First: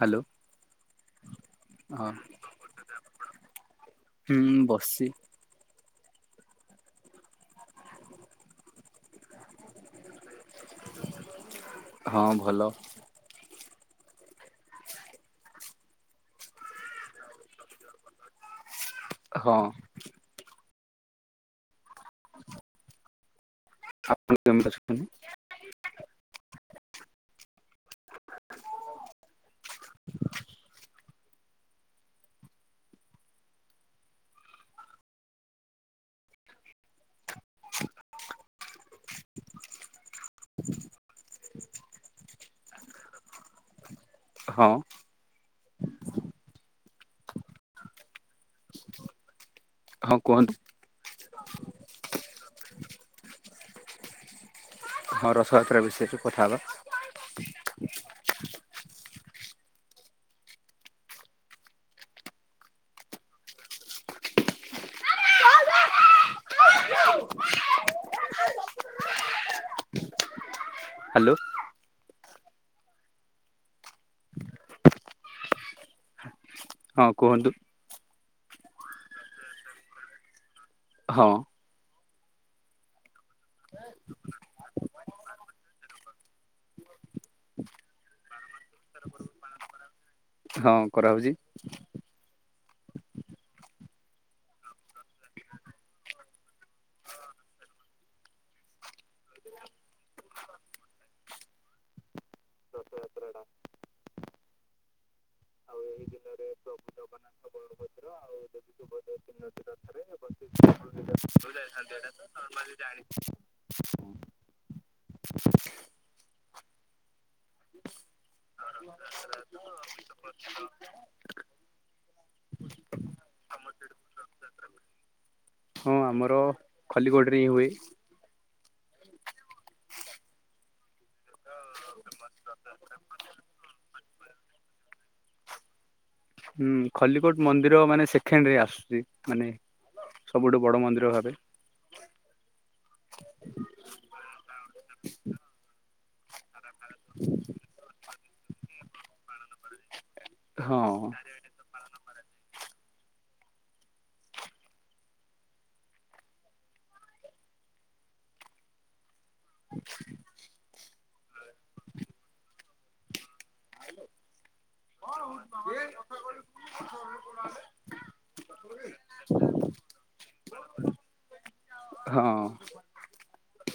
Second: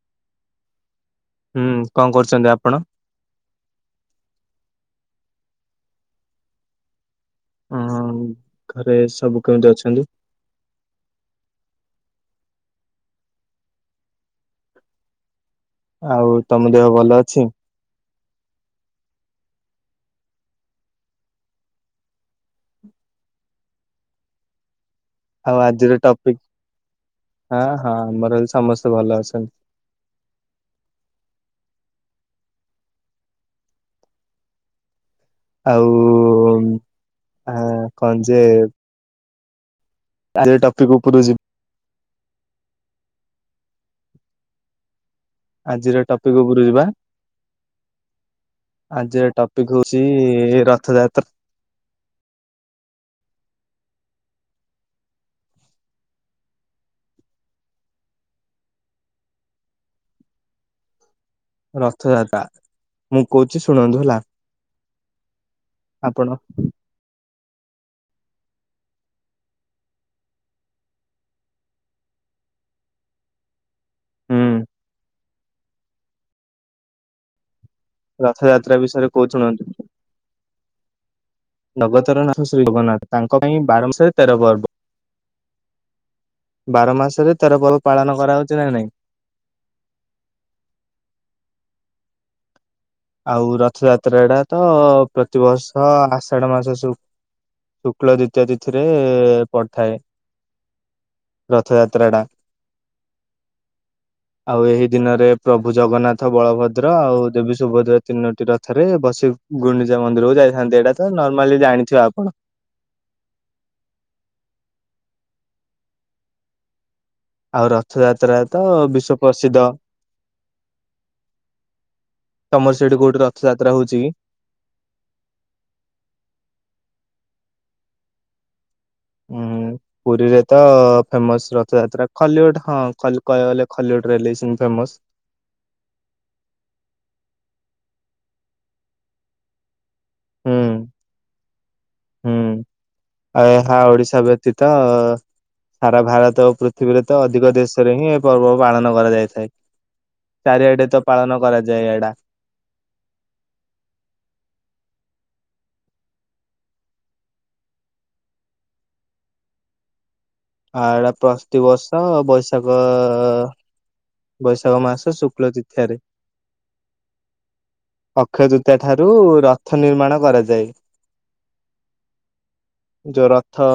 Hello. ହୁଁ କଣ କରୁଚନ୍ତି ଆପଣ? ହୁଁ ବସ୍ଚି। ଉଁ ଘରେ ସବୁ କେମିତି ଅଛନ୍ତି? ହଁ ଭଲ। ଆଉ ତମ ଦେହ ଭଲ ଅଛି? ହଁ। ଆପଣ କେମିତି ଅଛନ୍ତି? ଆଉ ଆଜିର ଟପିକ ଆଁ ହଁ-ହଁ ଆମର ବି ସମସ୍ତେ ଭଲ ଅଛନ୍ତି। ଆଉ ଆଁ କଣ ଯେ ଟପିକ୍ ଉପୁରୁକୁ ଯି ହଁ। ଆଜିର ଟପିକ୍ ଉପୁରୁ ଯିବା ଆଜିର ଟ ଟପିକ୍ ହଉଚି ହଁ କୁହନ୍ତୁ ରଥଯାତ୍ରା। ହଁ ରଥଯାତ୍ରା ବିଷୟରେ କଥା ହବା। ରଥଯାତ୍ରା ମୁଁ କହୁଛି ଶୁଣନ୍ତୁ ହେଲା, ଆପଣ ହ୍ୟାଲୋ ହୁଁ ହଁ କୁହନ୍ତୁ। ରଥଯାତ୍ରା ବିଷୟରେ କହୁଚି ଶୁଣନ୍ତୁ। ହଁ। ଜଗତର ନାଥ ଶ୍ରୀ ଜଗନ୍ନାଥ ତାଙ୍କ ପାଇଁ ବାର ମାସରେ ତେର ପର୍ବ। ବାର ମାସରେ ତେର ପର୍ବ ପାଳନ କରାହଉଛି ନା ନାଇଁ? ହଁ କରାହଉଚି। ଆଉ ରଥଯାତ୍ରା ଟା ତ ପ୍ରତିବର୍ଷ ଆଷାଢ ମାସ ଶୁ ଶୁକ୍ଳ ଦ୍ୱିତୀୟା ତିଥିରେ ପଡିଥାଏ ରଥଯାତ୍ରା ଟା। ଆଉ ଏହି ଦିନରେ ପ୍ରଭୁ ଜଗନ୍ନାଥ, ବଳଭଦ୍ର ଆଉ ଦେବୀ ସୁ ସୁଭଦ୍ରା ତିନୋଟି ରଥରେ ବସି ଗୁଣ୍ଡିଚା ମନ୍ଦିରକୁ ଯାଇଥାନ୍ତି, ଏଇଟା ତ ନର୍ମାଲି ଜାଣିଥିବେ ଆପଣ। ମେ ଜାଣି [unintelligible] ଆଉ ରଥଯାତ୍ରା ତ ବିଶ୍ଵ ପ୍ରସିଦ୍ଧ। ତମର ସେଇଠି କୋଉଠି ରଥଯାତ୍ରା ହଉଚି କି? ହଁ ଆମର ଖଲିିକୋଟରେ ହିଁ ହୁଏ। ଉଁ। ପୁରୀରେ ତ ଫେମସ୍ ରଥଯାତ୍ରା, ଖୋଲିକୋଟ୍ ହଁ ଖ କହିବାକୁ ଗଲେ ଖୋଲିକୋଟରେ ହେଲେ ବି ସେମିତି ଫେମସ୍। ହୁଁ ଖଲିକୋଟ୍ ମନ୍ଦିର ମାନେ ସେଖେଣ୍ଡ ରେ ଆସୁଛି ମାନେ ହୁଁ ସବୁଠୁ ବଡ ମନ୍ଦିର ଭାବେ। ହୁଁ ଆଉ ଏହା ଓଡିଶା ବ୍ୟତୀତ ସାରା ଭାରତ ଓ ପୃଥିବୀରେ ତ ଅଧିକ ଦେଶରେ ହିଁ ଏ ପର୍ବ ପାଳନ କରାଯାଇଥାଏ। ହଁ ଚାରିଆଡେ ତ ପାଳନ କରାଯାଏ ଏଇଡା। ଆ ଏଇଡ଼ା ପ୍ରତିିବର୍ଷ ବୈଶାଖ ବୈଶାଖ ମାସ ଶୁକ୍ଲ ତିଥିଆରେ ଅକ୍ଷୟତୃତୀୟ ଠାରୁ ରଥ ନିର୍ମାଣ କରାଯାଏ। ହଁ ଯୋଉ ରଥ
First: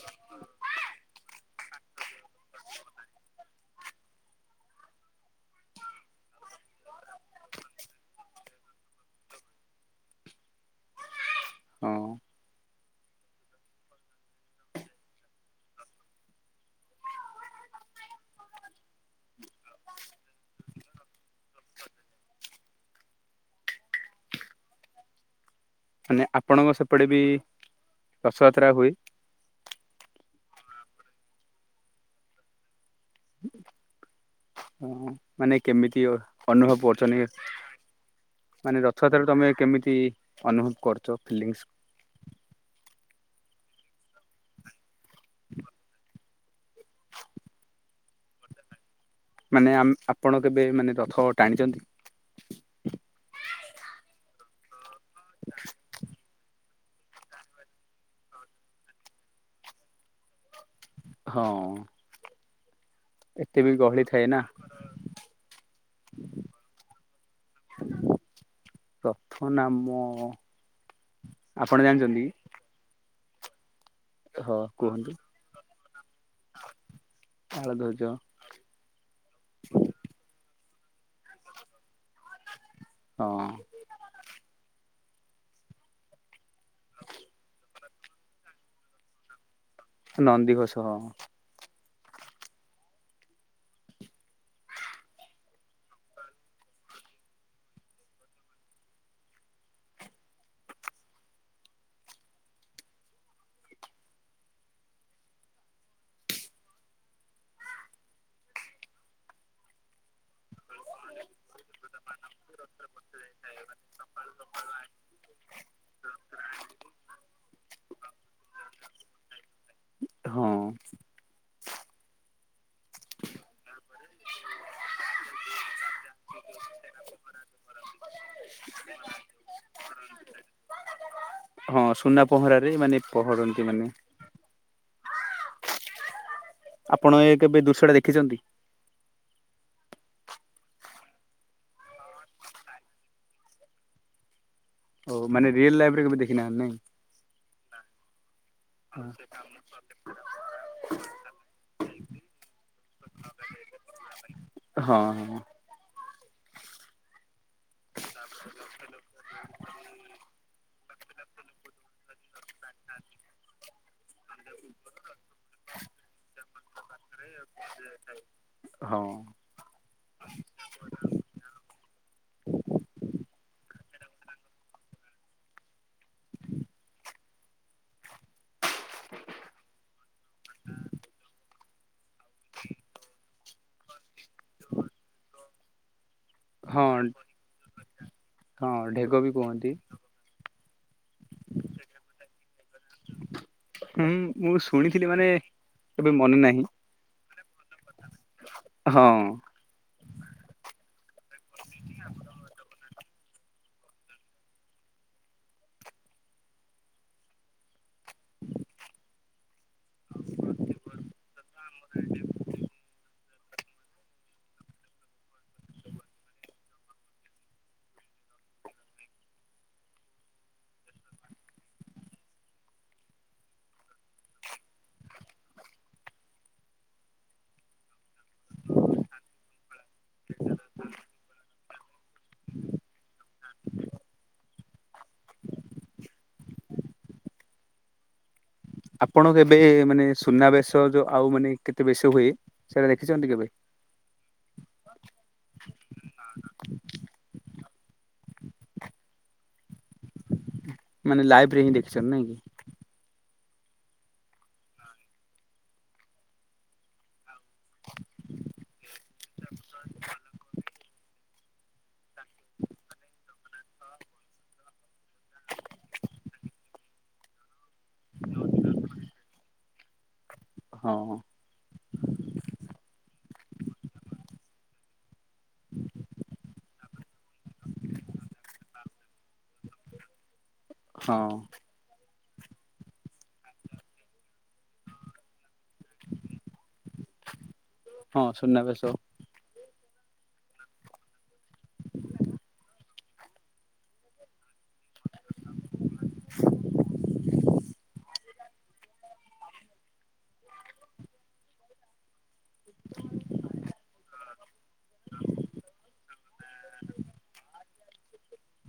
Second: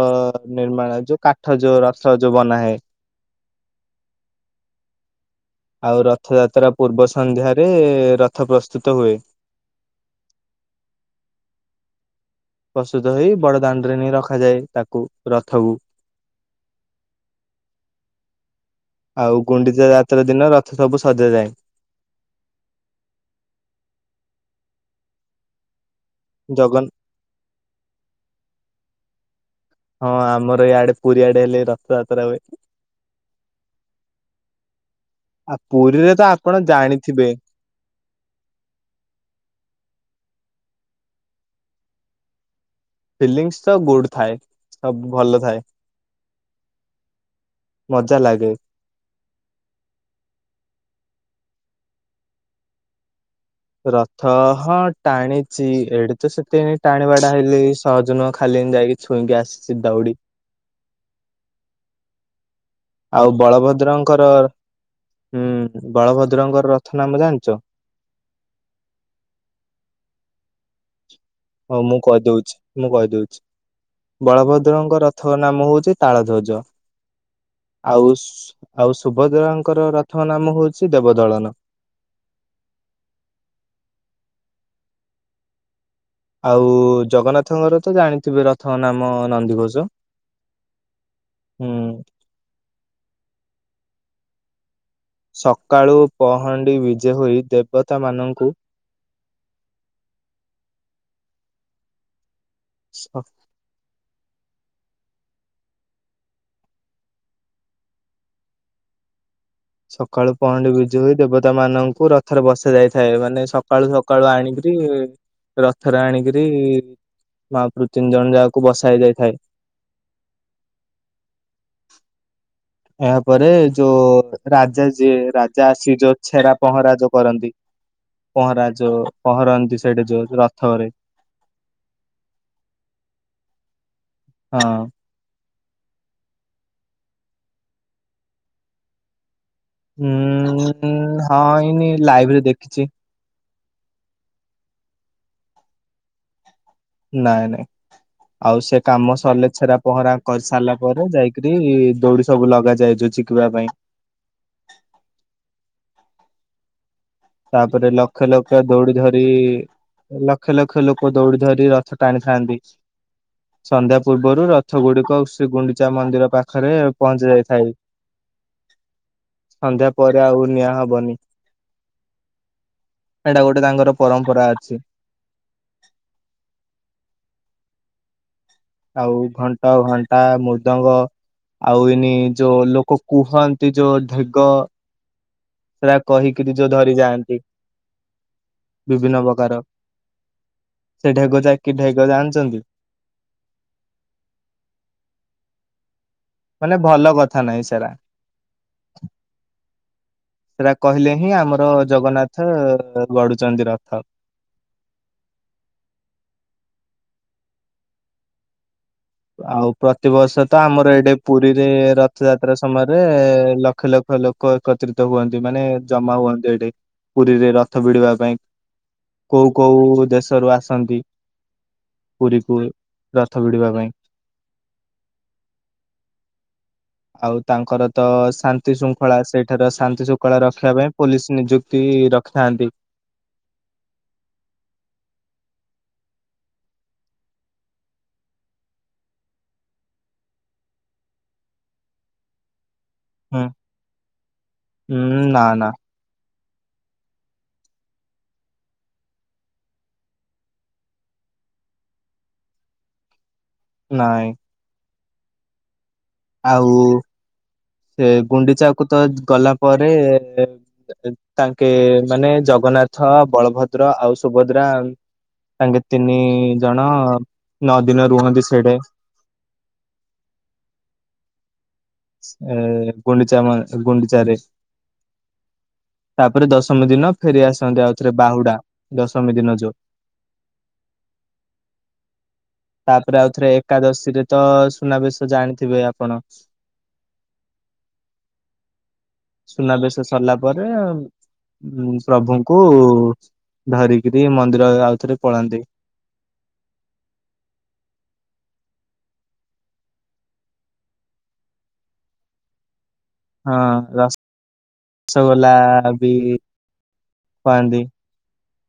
ନିର୍ମାଣ ଯୋଉ କାଠ ଯୋଉ ରଥ ଯୋଉ ବନାଯାଏ। ଆଉ ରଥଯାତ୍ରା ପୂର୍ବ ସନ୍ଧ୍ୟାରେ ରଥ ପ୍ରସ୍ତୁତ ହୁଏ। ହଁ ପ୍ରସ୍ତୁତ ହେଇ ବଡ ଦାଣ୍ଡରେ ନେଇ ରଖାଯାଏ ତାକୁ ରଥକୁ। ଆଉ ଗୁଣ୍ଡିଚା ଯାତ୍ରା ଦିନ ରଥ ସବୁ ସଜାଯାଏ। ମାନେ ଆପଣଙ୍କ ଜଗନ୍ ସେପଟେ ବି ରଥଯାତ୍ରା ହୁଏ। ହଁ ଆମର ଇଆଡେ ପୁରୀ ଆଡେ ହେଲେ ରଥଯାତ୍ରା ହୁଏ। ଆଉ ମାନେ କେମିତି ପୁରୀରେ ତ ଆପଣ ଅନୁଭବ ଜାଣିଥିବେ କରୁଛନ୍ତି। ମାନେ ରଥଯାତ୍ରରେ ତମେ କେମିତି ଅନୁଭବ କରୁଛ ଫିଲିଙ୍ଗସ? ଫିଲିଙ୍ଗସ ତ ଗୁଡ ଥାଏ ସବୁ ଭଲ ଥାଏ। ମଜା ଲାଗେ। ମାନେ ଆ ଆପଣ କେବେ ମାନେ ରଥ ଟାଣିଛନ୍ତି? ରଥ ହଁ ଟାଣିଛିି ଏଠି ତ ସେଥିପାଇଁ ଟାଣିବାଟା ହେଇଲି ସହଜ ନୁହଁ ଖାଲି ଏମିତି ଯାଇକି ଛୁଇଁକି ଆସିଛି ଦଉଡି। ହଁ ଆଉ ଏତେ ବି ଗହଳି ଥାଏ ବଳଭଦ୍ରଙ୍କର ନା ହୁଁ ବଳଭଦ୍ରଙ୍କର ରଥ ନାମ ଜାଣିଛ? ରଥ ନାମ ଆପଣ ହଉ ମୁଁ ଜାଣିଛନ୍ତି କି? କହିଦଉଛି ମୁଁ କହିଦଉଛି। ହଁ ବଳଭଦ୍ରଙ୍କ କୁହନ୍ତୁ ରଥ ନାମ ହଉଛି ତାଳ ଧ୍ୱଜ ତାଳଧ୍ୱଜ ଆଉ ଆଉ ସୁଭଦ୍ରାଙ୍କର ରଥମ ନାମ ହଉଛି ଦେବଦଳନ। ହଁ ଆଉ ଜଗନ୍ନାଥଙ୍କର ତ ଜାଣିଥିବେ ରଥଙ୍କ ନାମ ନନ୍ଦିଘୋଷ। ନନ୍ଦି ଘୋଷ ହଁ। ହୁଁ ସକାଳୁ ପହଣ୍ଡି ବିଜେ ହୋଇ ଦେବତା ମାନଙ୍କୁ [unintelligible] ସକାଳୁ ପହଣ୍ଡି ବି ଦୁଇ ଦେବତା ମାନଙ୍କୁ ରଥରେ ବସା ଯାଇଥାଏ ମାନେ ସକାଳୁ ସକାଳୁ ଆଣିକି ରଥରେ ଆଣିକରି ମାହାପୁରୁ ତିନି ଜଣ ଯାକୁ ବସା ହେଇ ଯାଇଥାଏ। ହଁ ଏହା ପରେ। ଯୋଉ ରାଜା ଯିଏ ରାଜା ଆସି ଯୋଉ ଛେରା ପହଁରା ଯୋଉ କରନ୍ତି। ପହଁରା ଯୋଉ ପହଁରନ୍ତି ସେଇଠି ଯୋଉ ରଥରେ। ହଁ ସୁନା ପହଁରାରେ, ମାନେ ପହଁରନ୍ତି ମାନେ। ହଁ ଆପଣ ଏ କେବେ ଦୃଶ୍ୟଟା ଦେଖିଛନ୍ତି ହୁଁ ହଁ ଏଇନି ଲାଇଭରେ ଦେଖିଛି ଓ ମାନେ ରିଲ ଲାଇଫରେ କେବେ ଦେଖିନାହାନ୍ତି ନାଇଁ ନାଇଁ ନାଇଁ ଆଉ ସେ ହଁ କାମ ସରିଲେ ଛେରା ପହଁରା କରି ସାରିଲା ପରେ ଯାଇକରି ଦୌଡି ସବୁ ଲଗା ଯାଇ ଯାଏଁ ତୁଆ ପାଇଁ ହଁ ହଁ ତାପରେ ଲ ଲ [inaudible] ଲକ୍ଷ ଲକ୍ଷ ଲୋକ ଦୌଡ଼ି ଧରି ରଥ ଟାଣିଥାନ୍ତି ଆଜି [inaudible] ସନ୍ଧ୍ୟା ପୂର୍ବରୁ ରଥ ଗୁଡିକ ଶ୍ରୀ ଗୁଣ୍ଡିଚା ମନ୍ଦିର ପାଖରେ ପହଞ୍ଚି ଯାଇଥାଏ ହଁ ସନ୍ଧ୍ୟା ପରେ ଆଉ ନିଆଁ ହବନି ଏଇଟା ଗୋଟେ ତାଙ୍କର ପରମ୍ପରା ଅଛି। ଆଉ ଘଣ୍ଟ ଘଣ୍ଟା ମୃଦଙ୍ଗ ଆଉ ଏନି ଯୋଉ ଲୋକ କୁହ ଏ ଯୋଉ ଢେଗ ସେଇଟା କହିକି ଯୋଉ ନିଜ ଧରି ହଁ ଯାଆନ୍ତି ହଁ ଢେଗ ବିଭିନ୍ନ ବି ପ୍ରକାର କୁହନ୍ତି। ସେ ଢେଗ ଯାଇକି ଢେଗ ଜାଣିଛନ୍ତି? ହୁଁ ମୁଁ ଶୁଣିଥିଲି ମାନେ କେବେ ମନେ ନାହିଁ। ମାନେ ଭଲ କଥା ନାହିଁ ସେଇଡା। ହଁ। ସେଇଟା କହିଲେ ହିଁ ଆମର ଜଗନ୍ନାଥ ଗଡୁଛନ୍ତି ରଥ। ଆଉ ପ୍ରତିବର୍ଷ ତ ଆମର ଏଟେ ପୁରୀରେ ରଥଯାତ ତ୍ରା ସମୟରେ ଲକ୍ଷ ଲକ୍ଷ ଲୋକ ଏକତ୍ରିତ ହୁଅନ୍ତି ମାନେ ଜମା ହୁଅନ୍ତି ଏଠି। ପୁରୀରେ ରଥ ବିଢ଼ୀବା ପାଇଁ କୋଉ କୋଉ ଦେଶରୁ ଆସନ୍ତି। ପୁରୀକୁ ରଥ ବିିଢିବା ପାଇଁ। ଆଉ ତାଙ୍କର ତ ଶାନ୍ତି ଶୃଙ୍ଖଳା ସେଇଠାରେ ଶାନ୍ତି ଶୃଙ୍ଖଳା ରଖିବା ପାଇଁ ପୋଲିସ ନିଯୁକ୍ତି ତି ରଖିଥାନ୍ତି। [inaudible] ଆପଣଙ୍କ କେବେ ମାନେ ସୁନାବେଶ ଯୋଉ ଆଉ ମାନେ କେତେ ବେଶ ହୁଏ ସେଇଟା ଦେଖିଛନ୍ତି ହୁଁ କେବେ? ହୁଁ ନା ନା ନାଁ ନାଁ ନା। ମାନେ ଲାଇଭ ରେ ହିଁ ଦେଖିଛନ୍ତି ନାଇଁ କି? ନାଇଁ। ଆଉ ସେ ଗୁଣ୍ଡିଚାକୁ ତ ଗଲା ପରେ ଏ ତାଙ୍କେ ମାନେ ଜଗନ୍ନାଥ ବଳଭଦ୍ର ଆଉ ସୁଭଦ୍ରା ତାଙ୍କେ ତିନି ଜଣ ନଅ ଦିନ ରୁହନ୍ତି ସିଆଡ଼େ। ହଁ। ଏଗୁଣ୍ଡିଚା ମ ଗୁଣ୍ଡଚାରେ। ହୁଁ [inaudible] ତାପରେ ଦଶମୀ ଦିନ ଫେରି ଆସନ୍ତି ଆଉଥରେ ବାହୁଡା ଦଶମୀ ଦିନ ଯୋଉ। ହଁ। ତାପରେ ଆଉଥରେ ଏକାଦଶୀ ରେ ତ ସୁନାବେଶ ଜାଣିଥିବେ ଆପଣ? ହଁ ସୁନାବେଶ। ସୁନାବେଶ ସରିଲା ପରେ ପ୍ରଭୁଙ୍କୁ ଧରିକିରି ମନ୍ଦିର ଆଉଥରେ ପଳାନ୍ତି। [inaudible] [inaudible] ହଁ ଲାଷ୍ଟ ରସଗୋଲା ବି ଖୁଆନ୍ତି।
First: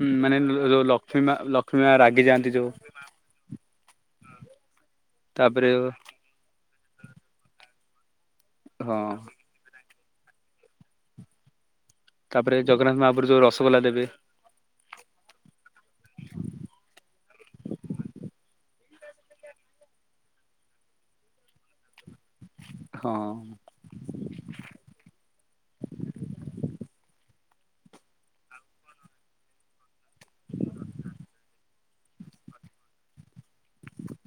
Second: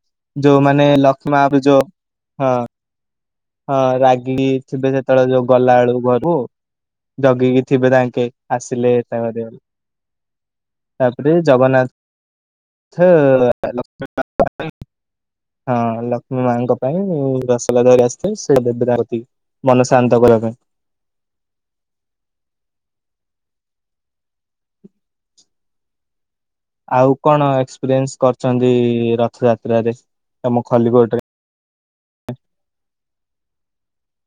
ହୁଁ ମାନେ ଉଁ ଲ ଲକ୍ଷ୍ମୀ ମା ଲକ୍ଷ୍ମୀ ମା ରାଗି ହଁ ଯାଆନ୍ତି ଯୋଉ ହଁ ରାଗିକି ଥିବେ ସେତେବେଳେ ଯୋଉ ତାପରେ ଗଲା ବେଳୁ ପ୍ରଭୁ ଜଗିକି ଥିବେ ତାଙ୍କେ। ଆସିଲେ ହଁ ଏତା କରିବା ତାପରେ ଜଗନ୍ନାଥ ତାପରେ ଜଗନ୍ନାଥ ମାହାପୁର ଯୋଉ ରସଗୋଲା ଲକ୍ଷ୍ମୀ ଦେବେ। ମା ପାଇଁ ହଁ ଲକ୍ଷ୍ମୀ ମାଙ୍କ ପାଇଁ ରସଗୋଲା ଧରିକି ଆସି ସେ ଦେବେତା ରଖି ମନ ଶାନ୍ତ କରିବା ପାଇଁ। ହଁ। ଆଉ କଣ ଏକ୍ସପିରିଏନ୍ସ କରିଛନ୍ତି ରଥଯାତ୍ରାରେ ତ ଲମ ଖଲିିକୋଟ ରେ?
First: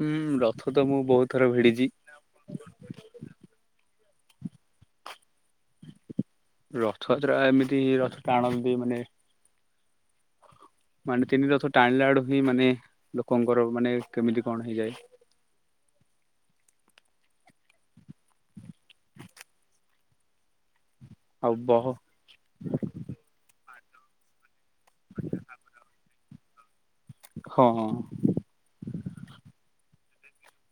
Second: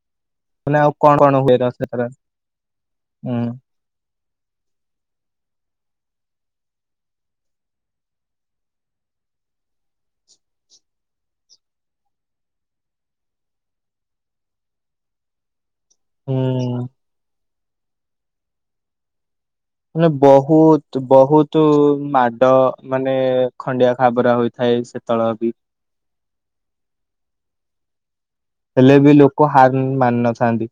ହୁଁ ରଥ ମାନେ ତ ଆଉ ମୁଁ କଣ ବହୁତ କଣ ଥର ହୁଏ ଭିଡିଛି। ରଥଯାତ୍ରା ହୁଁ। ରଥଯାତ୍ରା ଏମିତି ରଥ ଟାଣନ୍ତି ମାନେ ମାନେ ତିନି ରଥ ଟାଣିଲା ଆଡୁ ହିଁ ମାନେ ଲୋକଙ୍କର ମାନେ କେମିତି କଣ ହେଇଯାଏ। ହୁଁ। ମାନେ ବହୁତ୍ ଆଉ ବହୁତୁ ବହ ମାଡ ମାନେ ଖଣ୍ଡିଆ ଖାବରା ହୋଇଥାଏ ସେତଳ ବି। ହଁ। ହେଲେ ବି ଲୋକ ହାର୍ ମାନିନଥାନ୍ତି।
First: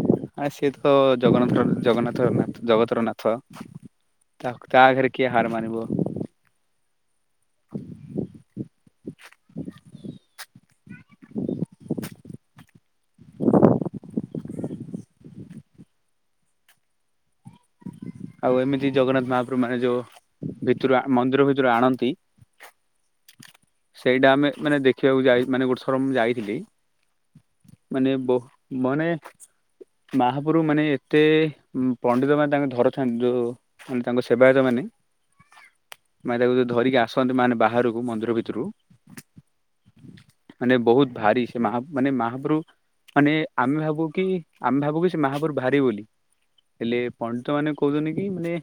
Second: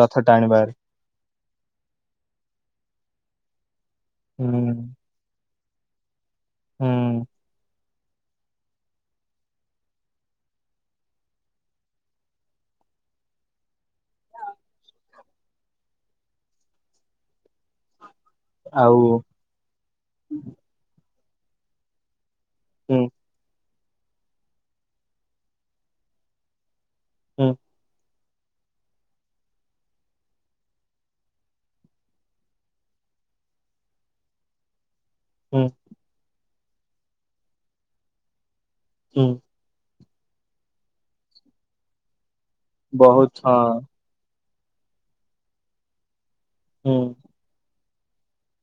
ରଥ ଆ ଟାଣିବାରେ ସେତ ତ ଜଗନ୍ନାଥ ଠାକୁର୍ ଜଗନ୍ନାଥ ନାଥ- ଜଗତର ନାଥ ତା -ତା ହୁଁ। ଆଗରେ କିଏ ହାର୍ ମାନିବ। ହୁଁ। ଆଉ ଏମିତି ଜଗନ୍ନାଥ ମହାପ୍ରଭୁ ମାନେ ଯଉ ଭିତୁରୁ ଆ-ମନ୍ଦିର ଭିତରୁ ଆଣନ୍ତି ହୁଁ। ସେଇଟା ଆମେ ମାନେ ଦେଖିବାକୁ ଯାଇ ମାନେ ଗୋଟେ ଥର ମୁଁ ଯାଇଥିଲି ହୁଁ ମାନେ ବହୁ ମନେ ସ୍ ମାହାପୁରୁ ମାନେ ଏତେ ପଣ୍ଡିତ ମାନେ ତାଙ୍କ ଧରଥାନ୍ତି ଯଉ ମାନେ ତାଙ୍କ ସେବାୟତ ମାନେ ହୁଁ। ମାନେ ତାକୁ ଯଉ ଧରିକି ଆସନ୍ତି ମାନେ ବାହାରକୁ ମନ୍ଦିର ଭିତରୁ ହୁଁ। ମାନେ ବହୁତ୍ ଭାରି ସେ ମାହା-ମାନେ ମାହାପ୍ରଭୁ। ମାନେ ବହୁତ ଆମେ ହଁ ଭାବୁ କି -ଆମେ ଭାବୁ କି ସେ ମାହାପୁରୁ ଭାରି ବୋଲି ହେଲେ ହୁଁ ପଣ୍ଡିତମାନେ କହୁଚନ୍ତି କି ମାନେ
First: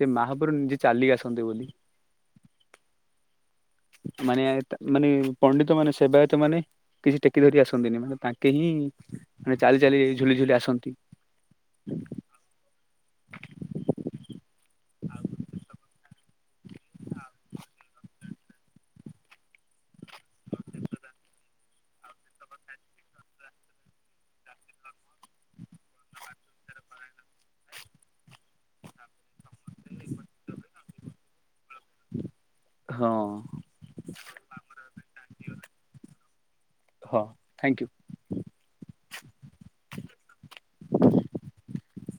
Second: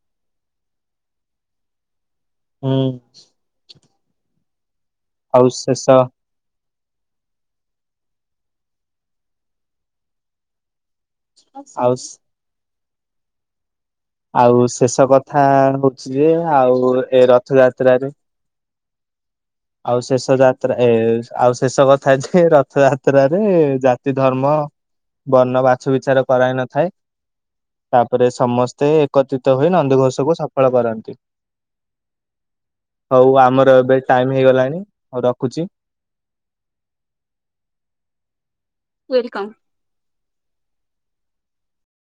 ସେ ମାହାପୁରୁ ନିଜେ ଚାଲି କି ଆସନ୍ତି ବୋଲି। ହୁଁ। ମାନେ -ମାନେ ଆଉ ପଣ୍ଡିତ ମାନେ ଶେଷ ସେବାୟତ୍ ସେବାୟତ ମାନେ କିଛି ଟେକି ଧରି ଆସନ୍ତିନି ମାନେ ତାଙ୍କେ ହିଁ ମାନେ ଚାଲି ଚାଲି ଝୁଲି ଝୁଲି ଆସନ୍ତି। ଆଉ ସ୍ ଆଉ ଶେଷ କଥା ହଉଚି ଯେ ଆଉ ଏ ରଥଯାତ୍ରାରେ ଆଉ ଶେଷ ଯାତ୍ରା -ଏ ଆଉ ଶେଷ କଥା ଯେ ରଥ ଯାତ୍ରାରେ ଜାତି ଧର୍ମ ବର୍ଣ୍ଣ ବାଛ ବିଚାର କରା ହେଇନଥାଏ ତାପରେ ସମସ୍ତେ ଏକତ୍ରିତ ହୋଇ ନନ୍ଦିଘୋଷ କୁ ସଫଳ କରାନ୍ତି। ହଁ ହଉ ଆମର ଏବେ ଟାଇମ୍ ହେଇଗଲାଣି ହଉ ରଖୁଚି। ହଁ ଥ୍ୟାଙ୍କୟୁ। ୱେଲକମ୍।